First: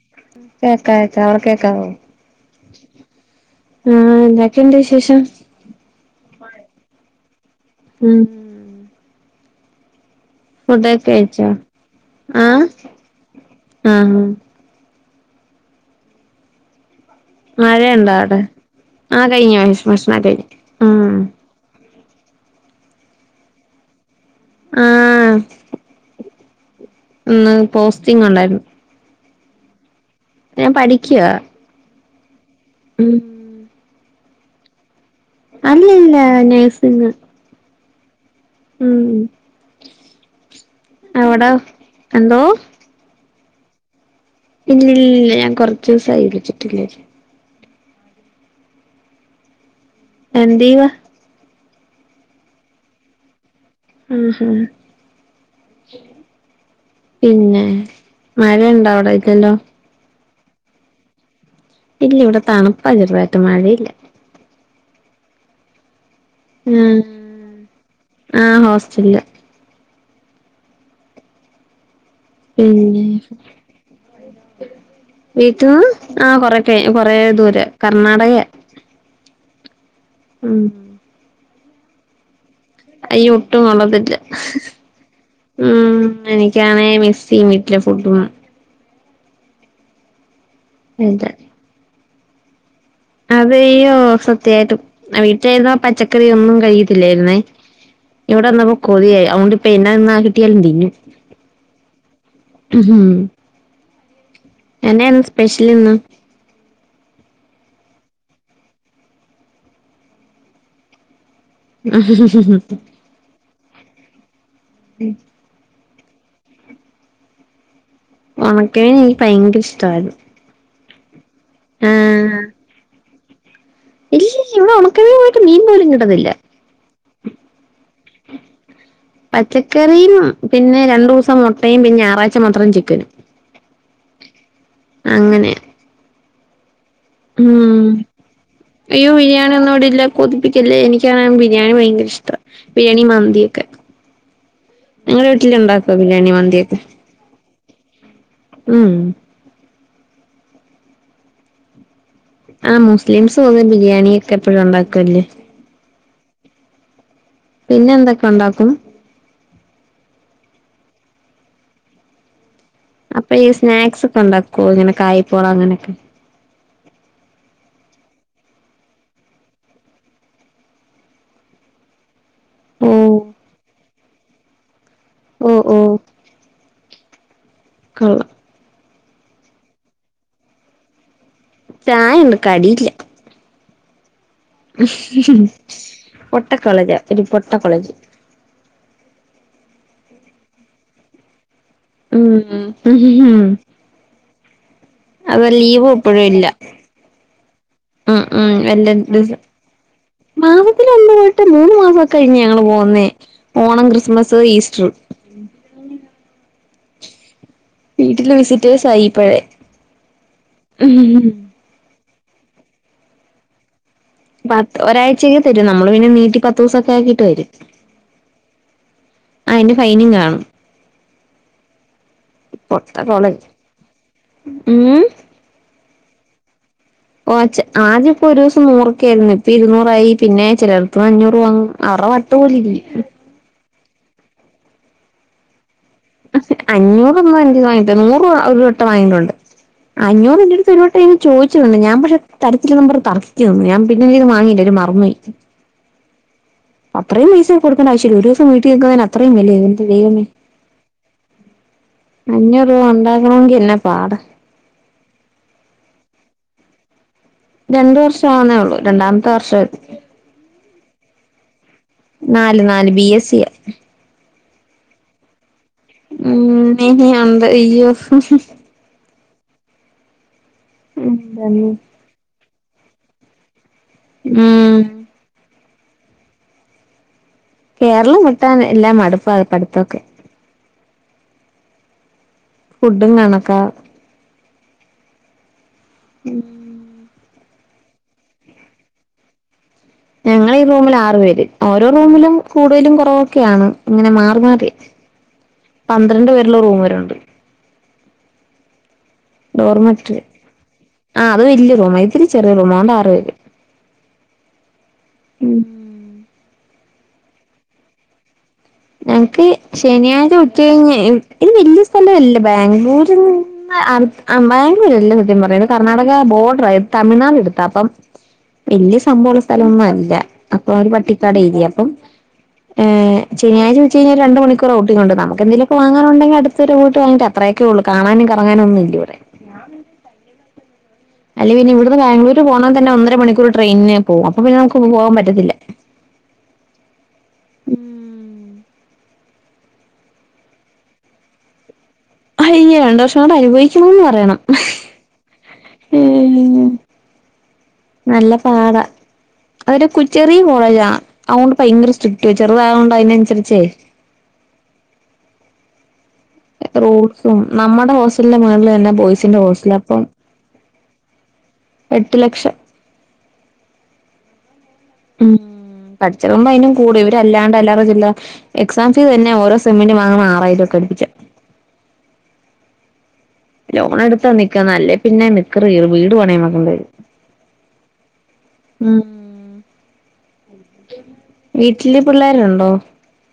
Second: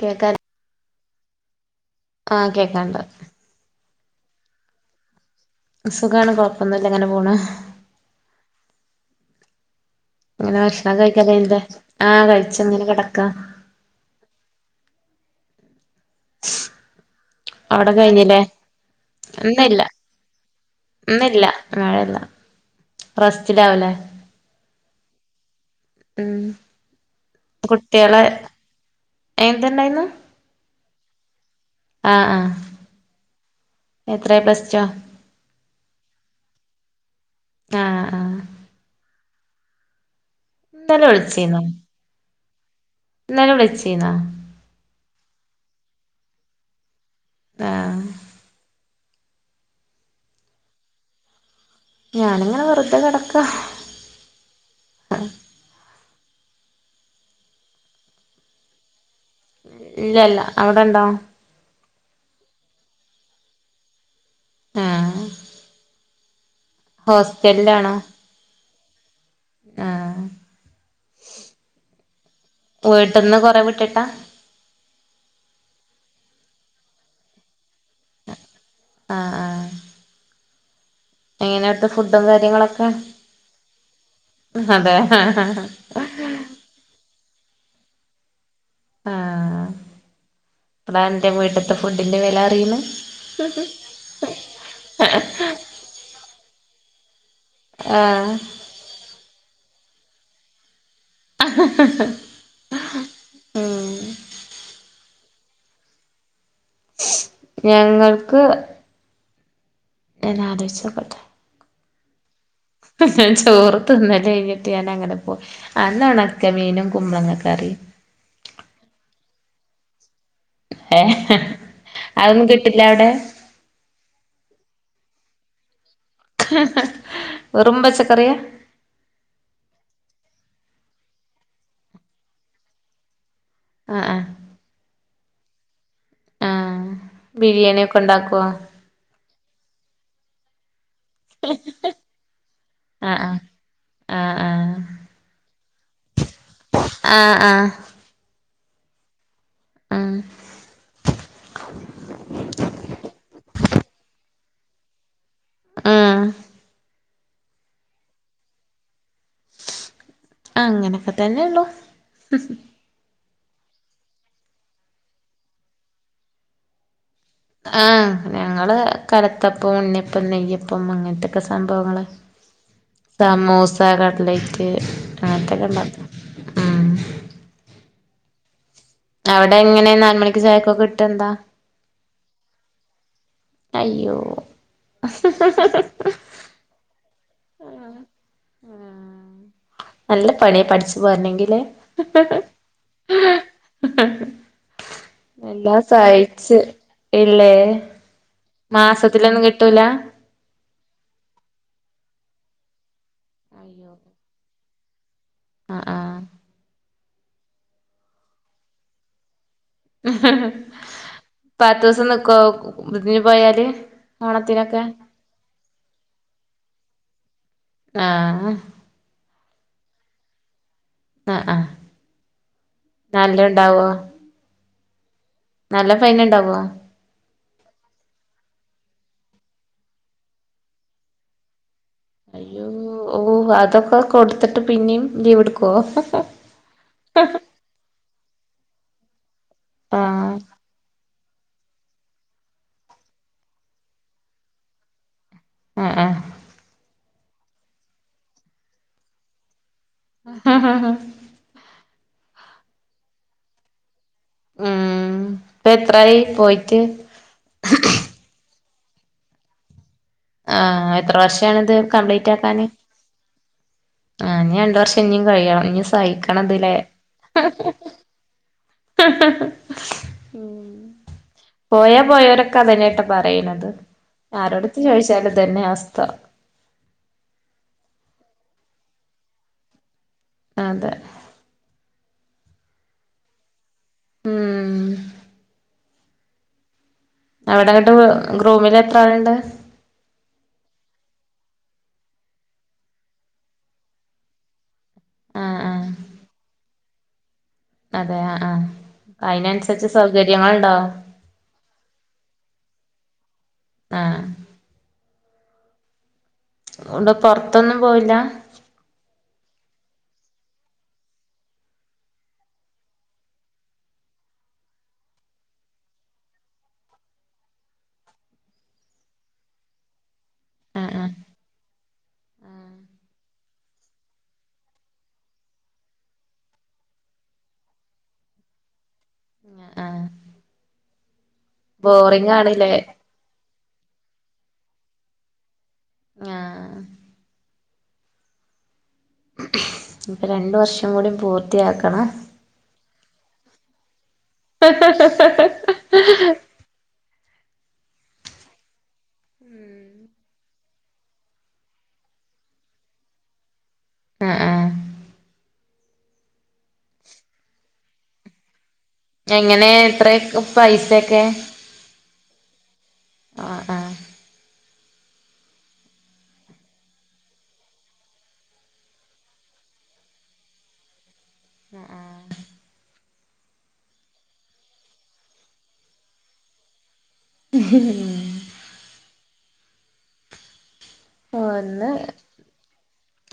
കേക്കാൽ കേക്കാ കേക്കാ അവട്ക്ക്‌ കേക്കാവോ ആഹ് കേക്കാണ്ട് ഉം എന്താക്കെണ്ട് വിശേഷം സുഖാണ് കൊഴപ്പൊന്നുല്ല ഇങ്ങനെ പോണ് ഉം ഇങ്ങനെ ഭക്ഷണം ഫുഡൊക്കെ കഴിച്ചോ കഴിക്കൊക്കെയ്ത് ആഹ് കഴിച്ച്ങ്ങനെ കെടക്കാ ആഹ് അവ്ടെ മഴയുണ്ടോ കഴിഞ്ഞ്ലേ അവിടെ ആഹ് കഴിഞ്ഞു ഇന്ന്ല്ല ഭക്ഷണൊക്കെ കഴിഞ്ഞു ഉം ഇന്ന്ല്ല മഴല്ലാ റസ്റ്റിലാവുലെ ആഹ് ഉം ഇന്ന് കുട്ട്യേള് പോസ്റ്റിംഗ് ഉണ്ടായിരുന്നു എന്ത്ണ്ടായിന്നു ഞാൻ പഠിക്ക്യാ ആഹ് ആഹ് ഉം എത്രേ പ്ലസ് റ്റൊ അല്ലല്ല നെഴ്സിങ് ആഹ് ആഹ് ഉം ഇന്നലെ അവടെ വിളിച്ചീന്നോ എന്തോ ഇന്നലെ വിളിച്ചീന്നൊ ഇല്ലില്ല ഞാൻ കൊറച്ചൂസായി വിളിച്ചിട്ടില്ലേ ആഹ് എന്തേയ്യുവാ ഞാനിങ്ങനെ വെറ്തെ കെടക്കാ അത് ശെരി പിന്നെ മഴയ്ണ്ടോ അവിടൊക്കെണ്ടോ ഇല്ല ഇല്ല അവിടെണ്ടോ ഇല്ല ഇവിടെ തണ്പ്പാ ചെറ്തായിട്ട് മഴയില്ല ആഹ് ഉം ഹോസ്റ്റൽലാണോ ആഹ് ഹോസ്റ്റലില് ആഹ് പിന്നെ വീട്ട്ന്ന് കൊറെ വിട്ട്ട്ടാ വീട്ട്ന്ന് ആ കൊറെക്കയി കൊറെ ദൂരെ കർണാടകയാ ആഹ് ആ ഉം എങ്ങനെവ്ട്ത്തെ ഫുഡും കാര്യങ്ങളൊ അയീ ഒട്ടും കൊളത്തില്ല അതെ ഉം എനി ക്കാണേ മിസ്സെയ്യും വീട്ടിലെ ഫുഡും ആഹ് ഇപ്പളാ അന്റെ അതെ വീട്ട്ത്തെ ഫുഡിന്റെ വെല അറിണെ അതെ യ്യോ സത്യായിട്ടും വീട്ടിലായിരുന്നപ്പ പച്ചക്കറിയൊന്നും കഴികത്തില്ലായിര്ന്നേ ആഹ് ഇവിടെ വന്നപ്പോ കൊതിയായി അവോണ്ട് ഇപ്പ എന്നാ തിന്നാ കിട്ടിയാലും തിന്നും ആ ഹ് ഹും എന്തേ ന്ന് സ്പെഷ്യൽ ഇന്ന്? ഞങ്ങൾക്ക് [unintelligible] ആ ചോറ് തിന്നല് ഴ്ഞ്ഞിട്ട് ഞാൻ അങ്ങട്ട് പോയി അന്ന് ഒണക്ക മീനും കുമ്പളങ്ങ കറി. ഒണക്കലീൻ എനിക്ക് ഭയങ്കര ഇഷ്ടയിരുന്നു. ഏഹ് അതൊന്നും കിട്ട്ല്ല അവടെ? ഇല്ല ഇല്ല ഇവടെ ഒണക്കമീ പോയിട്ട് മീൻ പോലും കിട്ടതില്ല. വെറും പച്ചക്കറിയ? പച്ചക്കറിയും പിന്നെ രണ്ടുസം മൊട്ടയും പിന്നെ ഞറാഴ്ച്ച മാത്രം ചിക്കനും. ആഹ് ആഹ് അങ്ങനെ ആഹ് ആഹ് ഉം ബിരിയാണി ഒക്കെ ഉണ്ടാക്കോ? അയ്യോ ബിരിയാണി ഒന്നും ഇട ഇല്ല. കൊതിപ്പിക്കല്ലേ എനിക്കാണ് ബിരിയാണി ഭയങ്കര ഇഷ്ട ബിരിയാണി, ആഹ് മന്തിക്കെ ആഹ് ആഹ് നിങ്ങളെ വീട്ട്ല് ണ്ടാക്കോ ബിരിയാണി മന്തിക്കെ? ആഹ് ആഹ് ഉം ആഹ് ആഹ് മുസ്ലിംസ് തോന്നു ബിരിയാണിയ ക്കെ എപ്പഴും ണ്ടാക്കല്ലേ? ആഹ് പിന്നെ എന്തൊക്കെ ണ്ടാക്കും? അങ്ങനക്കെ തന്നെയള്ളൂ. അപ്പ ഈ സ്നാക്സ് ഒക്കെ ണ്ടാക്കോ ഇങ്ങനെ കായ്പോള അങ്ങനെക്കെ. ആഹ് ഞങ്ങള് കലത്തപ്പം, ഉണ്ണിയപ്പം, നെയ്യപ്പം അങ്ങൻത്തൊക്കെ സംഭവങ്ങള്. ഓ സമൂസ, കട്ലൈറ്റ് ഓ അങ്ങൻത്തൊക്കെ ഓ ണ്ട ക്ക് അവടെ എങ്ങനെ നാല് മണിക്ക് ചായക്കൊ കിട്ട് ന്താ? ചായണ്ട് കടില്ല അയ്യോ! പൊട്ട കോളേജാ ഒരു പൊട്ട കോളേജ്. ആഹ് നല്ല പണിയ പഠിച്ച് പോരണെങ്കി ലേ? ഉം [unintelligible] അത് എല്ലാം ലീവും ഇപ്പഴും ഇല്ല സായിച്ച് ഇല്ലേ ഉം മാസത്തിലൊന്നും കിട്ടൂല? മാസത്തിൽ [unintelligible] വട്ടം മൂന്ന് മാസക്കെ ഴിഞ്ഞ് ഞങ്ങള് പോന്നേ ഓണം, ക്രിസ്മസ്, ഈസ്റ്റർ ആഹ് ആഹ് വീട്ട്ല് വിസിറ്റേഴ്സ് ആയിപ്പയെ. പത്ത് സം ന്ന്ക്കോ പിന്നെ പോയാല്? പത്ത് ഓണത്തിനൊക്കെ ഒരാഴ്ചക്ക് തരും നമ്മള് പിന്നെ നീട്ടി പത്തുസൊക്കെ ആക്കിട്ട് വരും. ആഹ് അയിന് ഫൈനും കാണും. ആഹ് ആഹ് പൊട്ട കോളേജ് നല്ലോണ്ടാവോ ഉം നല്ല ഫൈന് ണ്ടാവോ? ഓഹ് ച്ച് ആദ്യം പ്പോ ഒരു സം നൂറൊക്കെ ആയിരുന്നു ഇപ്പ ഇരുന്നൂറായി പിന്നെ ചെലട്ത്ത്ന്ന് അഞ്ഞൂറ് വാങ്ങും. അവരുടെ വട്ട് അയ്യോ! പോലിരിക്കും ഓഹ് അതക്ക കൊട്ത്ത്ട്ട് പിന്നിം ലീവ് എടുക്കോ? അഞ്ഞൂറൊന്നും [unintelligible] വാങ്ങിട്ട് നൂറ് ഒരു വട്ട വാങ്ങിട്ടുണ്ട്. ആഹ് അഞ്ഞൂറ് ൻ്റട്ത്ത് ഒരു വട്ടേ ചോയിച്ച്ട്ടുണ്ട് ഞാൻ [unintelligible] ഞാൻ പിന്നെ ഇത് വാങ്ങിയില്ല മറന്ന് പോയി. ഏഹ് ഏഹ് അത്രയും പൈസ കൊട്ക്കണ്ട ആവശ്യല്ല ഒരു സം വീട്ട്ൽ നിക്ക്ന്നേന് അത്രയും [unintelligible] ദൈവമേ അഞ്ഞൂറ് രൂപ ഉണ്ടാക്കണങ്കി ന്നെ പാട. ആഹ് ഇപ്പ എത്രായി പോയിട്ട്? രണ്ട് വർഷാവുന്നേ ള്ളൂ രണ്ടാമത്തെ വർഷ ആഹ എത്ര വർഷമാണിത് കംപ്ലീറ്റ് നാല് ആക്കാന് നാല് ബി എസ് സിയാ ആ ഇഞ് രണ്ട് വർഷം ഇനിയും കഴിയണം ഇ ഉ ന ആന്ത ഇോ [unintelligible] പോയ പോയവരൊക്കെ അതന്നൊയിട്ടാ പറയണുന്നത് ആരോടുത്ത് ഉം ചോദിച്ചാല് ഇതന്നെ അവസ്ഥ കേരളം വിട്ടൻ എല്ലാം മടുപ്പാ പഠിത്തൊക്കെ അതെ ഫുഡും കണക്കാ ഉം ഉം അവിടങ്ങോട്ട് റൂമിൽ എത്ര ആളുണ്ട് ഞങ്ങ ഈ റൂമിൽ ആറു പേര് ഓരോ റൂമിലും കൂടുതലും കുറവൊക്കെയാണ് ഇങ്ങനെ മാറി മാറിയ ആഹ് ആഹ് പന്ത്രണ്ട് പേരുള്ള റൂം വരുണ്ട് അതെ ആ് അതിനനുസരിച്ച് സൗകര്യങ്ങളുണ്ടോ ആഹ അത് വലിയ റൂം ഇത് ഇത്തിരി ചെറിയ റൂമാ അതോണ്ട് ആറ് പേര് ആഹ ഉം ഉണ്ട് പൊറത്തൊന്നും പോയില്ല ഞങ്ങക്ക് ശനിയാഴ്ച ഉച്ചകഴിഞ് ഇത് വല്യ സ്ഥലംല്ലേ ബാംഗ്ലൂര് ബാംഗ്ലൂര്ല്ല സത്യം പറയത് കർണ്ണാടക ബോർഡർ ആത് തമിഴ്നാട് അടുത്ത അപ്പം വല്യ സംഭവുള്ള സ്ഥലംന്നും അല്ല അപ്പൊ അവര് ആഹ് ആഹ് പട്ടിക്കാട് ഏരിയ അപ്പം ഏഹ ശനിയഴ്ച ഉച്ച കഴിഞ്ഞ രണ്ട് മണിക്കൂർ ണ്ട് നമുക്ക് എന്തെങ്കിലും ഒക്കെ വാങ്ങാനുെണ്ടങ്കിൽ അടുത്ത് വരെ പോയിട്ട് വരാം അത്രൊക്കെ ഉള്ളൂ കാണാനും കറങ്ങാനും ഒന്നുല്ലാ ഇവിടെ ഉ ആഹ അല്ലെ പിന്നെ ഇവിടുന്ന് ബാംഗ്ലൂർ പോണ ആണ്ല്ലേ തന്നെ ഒന്നര മണിക്കൂർ ട്രെയിനിന് പോകും അപ്പ പിന്നെ നമുക്ക് പോവാൻ പറ്റത്തില്ല ആഹ ഉം ഇപ്പം രണ്ട് വർഷം കൂടി പൂർത്തിയാക്കണം ഈ രണ്ട് വർഷം കൂടെ അനുഭവിക്കണംന്ന് പറയണം ഏ നല്ല പാട അവര് കു ച്ചെറിയ കോളേജാണ് അതൊണ്ട് ഭയങ്കര സ്ട്രിക്റ്റ് ചെറുതായണ്ട് അതിനനുസരിച്ചേ ആഹ ആ റൂൾസും നമ്മുടെ ഹോസ്റ്റലിന്റെ മുകളിൽ തന്നെ ബോയ് എങ്ങനെ എത്രയ പൈസൊക്കെ എട്ട് ലക്ഷം ആഹ് ആഹ് ഉം പഠിച്ചക്കുമ്പോ അതിനും കൂടും ഇവര് അല്ലാണ്ട് അല്ലറ ചില്ലറ എക്സാം ഫീസ് തന്നെ ഓരോ സെമന്റ് വാങ്ങണം ആറായിരംക്കെ അടുപ്പിച്ചാം അഹ് ആഹ് ലോൺടുത്താ നിക്കാ അല്ലേ പ്പിന്നെ നിക്കറു കീറും വീട് പണയം വയ്ക്കേണ്ടി വരും ഉ [unintelligible] ഉം ഒന്നെ വീട്ടില് പിള്ളേരുണ്ടോ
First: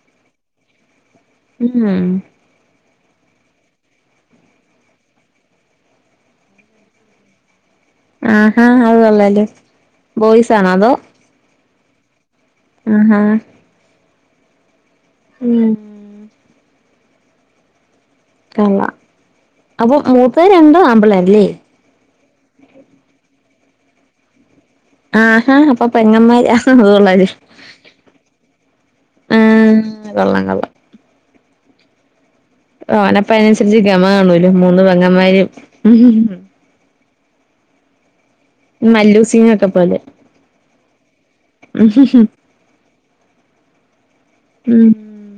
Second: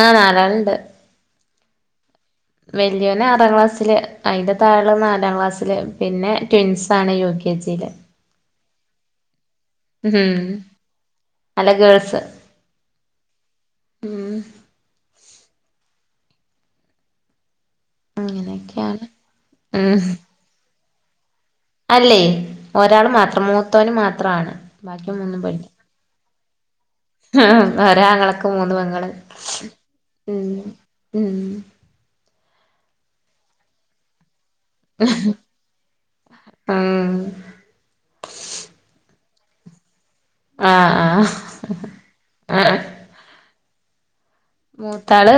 ആഹ് നാലാളുണ്ട് ഉം വല്യോനെ ആറാം ക്ലാസ്സില് അയിന്റെ താഴെള്ളതെ നാലാം ക്ലാസ്സില് പിന്നെ ട്വിൻസാണ് യു കെ ജിയില് ആഹാ അതു കൊള്ളാലോ ഉം ബോയ്സ് ആണോ അല്ല ഗേൾസെ ആഹ് ഉം [unintelligible] കള്ളാ അങ്ങനെയൊക്കെയാണ് ഉം അപ്പം മൂത്തതുരണ്ടും ആമ്പിള്ളേരല്ലേ അല്ലേ ഒരാളു മാത്രം മൂത്തോന് മാത്രം ആണ് ബാക്കി മൂന്നും ആഹാ പെണ്ണ് അപ്പൊ പെങ്ങന്മാര് കൊള്ളാല്ലേ ഒരാങ്ങളക്ക്‌ മൂന്ന് പെങ്ങള് ആഹ് കൊള്ളാം ഉം കൊള്ളാം ഉം ഓന് അപ്പൊ അയിനനുസരിച്ച് ഗമ കാണുവല്ലോ മൂന്ന് പെങ്ങമ്മാര് ആഹ് മല്ലു സിങ്ങൊക്കെ പോലെ ആഹ് ഉം ആഹ് മൂത്താള്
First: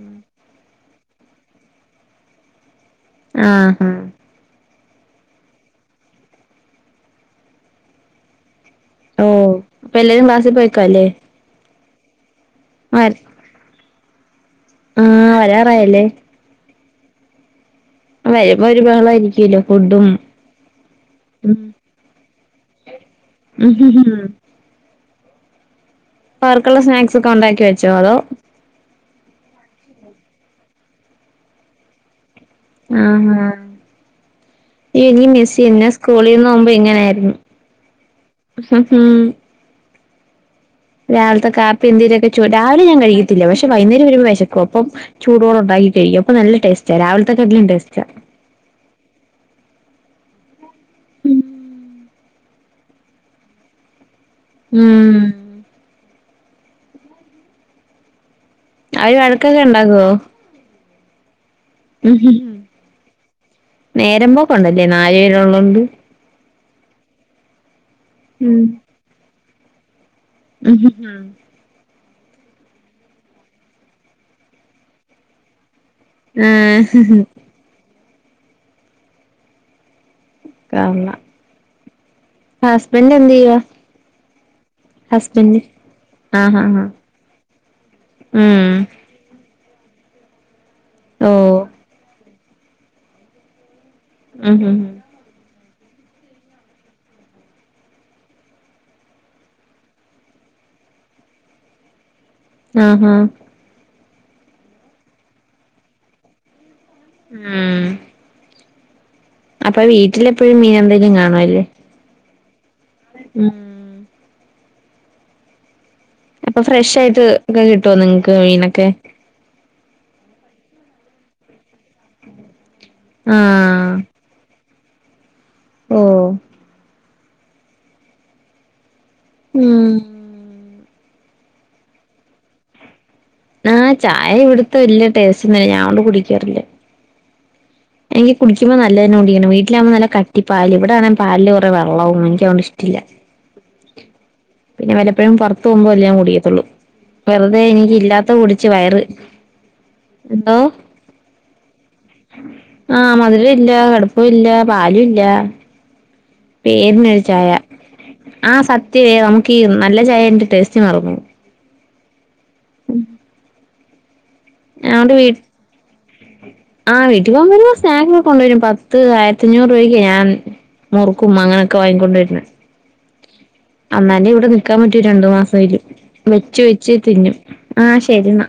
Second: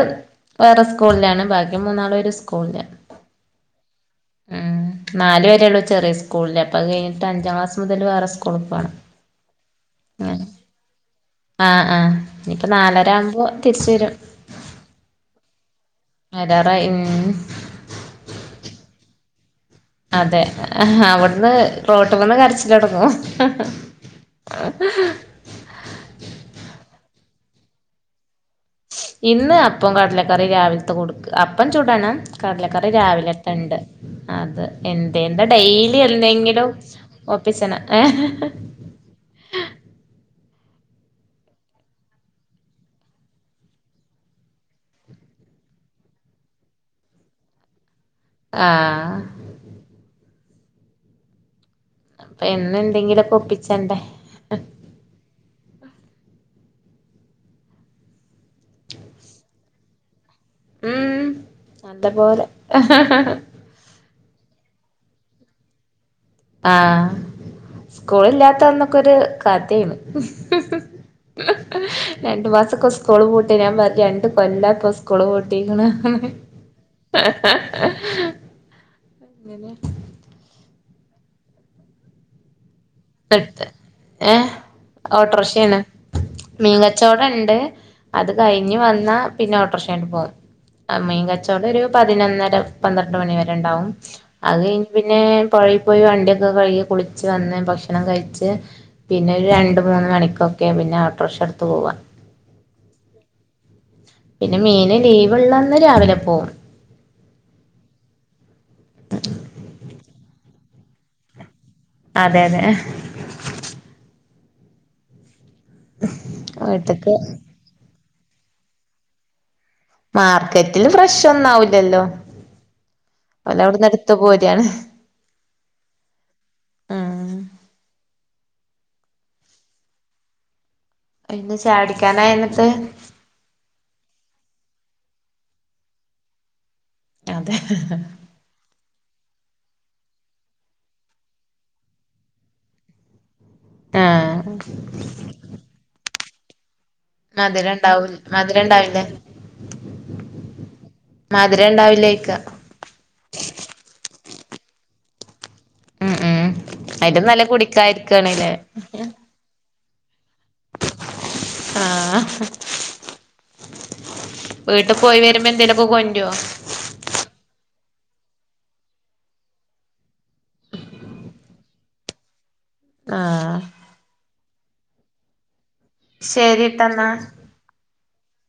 വേറെ സ്കൂളിലാണ് ബാക്കി മൂന്നാളും ഒരു സ്കൂളിലാ ആഹ് ഹാ ഉം നാലു വരെയുള്ളൂ ചെറിയ സ്കൂളില് അപ്പ അത് കഴിഞ്ഞിട്ട് അഞ്ചാം ക്ലാസ് മുതൽ വേറെ സ്കൂളി പോണം ഓഹ് അപ്പം എല്ലാരും അങ്ങനെ ക്ലാസി പോയേക്കുവാ അല്ലേ ആഹ് ആഹ് ഇനിപ്പൊ വര നാലരാവുമ്പോ തിരിച്ചു വരും ആഹ് വരാറായല്ലേ വരാറായി ഉം വരുമ്പം ഒരു ബഹളമായിയിരിക്കുവല്ലോ ഫുഡും അതെ അവിടുന്ന് റോട്ട്മെന്ന് കരച്ചിലൊട്ങ്ങും അവർക്കുള്ള സ്നാക്സൊക്കെ ഒണ്ടാക്കി വെച്ചോ അതോ ഇന്ന് അപ്പോം കടലക്കറി രാവിലത്തെ കൊടുക്ക് അപ്പം ചുടണം കടലക്കറി ആഹ് രാവിലെത്തെ ഇണ്ട് അത് എനിക്ക് എന്തേന്തെ മിസ് ചെയ്യുന്നെ ഡെയ്ലി സ്കൂളിൽ നിന്ന് എന്തെങ്കിലും പോകുമ്പോ ഒപ്പിച്ചണം ഹും ഹും രാവിലത്തെ കാപ്പി എന്തേലൊക്കെ ചുട രാവിലെ ഞാൻ കഴിക്കത്തില്ല പക്ഷെ വൈന്നേരം വരുമ്പം വെശക്കും അപ്പം ചൂടോടൊണ്ടാക്കി കഴിയ്ക്കും അപ്പം നല്ലടേസ്റ്റാ രാവിലത്തേക്കാട്ടിലും ടേസ്റ്റാ ആഹ് എന്നും എന്തെങ്കിലൊക്കെ ഒപ്പിച്ചണ്ടേ ഉം അവര് വഴക്കൊക്കെ ഉണ്ടാക്കുവോ ഉം നല്ലപോലെ നേരമ്പോക്കൊണ്ടല്ലേ നാല് പേര് ഒള്ളോണ്ട് ആഹ് സ്കൂളില്ലാത്തന്നക്കൊരു കഥെണ് ഉഹ് ഉം രണ്ട് മാസൊക്കെ സ്കൂള് പൂട്ട്യാ ഞാൻ പറയും രണ്ട് കൊല്ലാപ്പൊ സ്കൂളു പൂട്ടീക്ക്ണ്ന്ന് ആഹ് [unintelligible] ഇങ്ങനെ [unintelligible] ഹസ്ബന്റെ എട്ത്തെ ഏഹ് ഹസ്ബൻഡ് ഓട്ടോർഷേണ് ആഹ് ആഹ് മീൻകച്ചോ കച്ചോടം ഇണ്ട് അത് ഉം കഴിഞ്ഞ് വന്നാ പിന്നെ ഓട്ടർഷ ആയിട്ട് പോകും മീൻ ഓഹ് കച്ചോടം ഒരു പതിനൊന്നര പന്ത്രണ്ട് മണി വരെ ഇണ്ടാവും ഉം അത് ഉം കഴിഞ്ഞ് പിന്നെ പിന്നെ പുഴയി പോയി വണ്ടിയൊക്കെ കഴുകി കുളിച്ച് വന്ന് ഭക്ഷ ഭക്ഷണം കഴിച്ച് പിന്നെ ഒരു രണ്ട് മൂന്ന് മണിക്കൊക്കെ പിന്നെ ഓട്ടോർക്ഷ ഇടുത്ത് പോവ ഉം ഉം പിന്നെ മീന് ലീവ് ഇള്ളന്ന് രാവിലെ പോവും ഉം [unintelligible] അപ്പൊ വീട്ടിലെപ്പോഴും മീനെന്തേലും കാണും അല്ലേ അതെ അതെ ഉം അപ്പൊ ഫ്രഷ് വീട്ട്ക്ക് ആയിട്ട് ഒക്കെ കിട്ടുവോ നിങ്ങക്ക് മീനൊക്കെ മാർക്കറ്റിൽ ഫ്രഷ് ഒന്നാവുല്ലല്ലോ ഓല് അവിടെന്ന് ആഹ് ഇടുത്ത് പോരാണ് ഓഹ് ആഹ് ഉം ഇന്ന് ചായുടിക്കാനായോ ഇന്നട്ട് ആഹ് ചായ ഇവട്ത്തെ വല്ല്യ ടേസ്റ്റ് ഒന്നുല്ല ഞാൻ അതോണ്ട് കുടിക്കാറില്ല അതെ എനിക്ക് കുടിക്കുമ്പം നല്ലതന്നെ കുടിക്കണം വീട്ടിലാവുമ്പം നല്ല കട്ടി പാല് ഇവിടാണേ പാൽല് കുറെ വെള്ളവും എനിക്കതോണ്ട് ഇഷ്ടില്ല. ആഹ് പിന്നെ വലപ്പഴും പുറത്ത് പോകുമ്പോ വല്ലോം ഞാൻ കുടിക്കത്തൊള്ളൂ വെറുതെ മധുരം എനിക്ക് ഉണ്ടാവൂ ഇല്ലാത്ത മധുരം കുടിച്ച് വയറ് ഉണ്ടാവില്ലേ എന്തോ മധുര ഉണ്ടാവില്ലേ ചോയ്ക്ക ആഹ് മധുര ഇല്ല കടുപ്പവുല്ല പാലൂ ഇല്ല ഉം ഉം പേരിനൊരു അയിലും നല്ല ചായ. കുടിക്കായിരിക്കാണ്ല്ലേ ആഹ് സ ത്ത്യേ നമുക്കീ നല്ല ചായൻ്റ ടേസ്റ്റ് മറന്നോവും ആഹ് ഉം വീട്ട് പോയി വരുമ്പോ എന്തേലൊക്കെ കൊണ്ട്ര്വോ? ആഹ് വീട്ടി പോകുമ്പോ വരുമ്പോ സ്നാക്ക് ഒക്കെ കൊണ്ടുവരും പത്ത് ആയിരത്തിഞ്ഞൂറ് രൂപയ്ക്ക് ഞാൻ മുറുക്കും അങ്ങനെയൊക്കെ വാങ്ങിക്കൊണ്ട് വര്ണെ ആഹ് അന്നാലെ ഇവടെ നിക്കാൻ പറ്റൂ രണ്ടു മാസേലും. വെച്ച് വെച്ച് ശരിട്ടന്നാ തിന്നും. ആഹ് ശരി ന്നാ.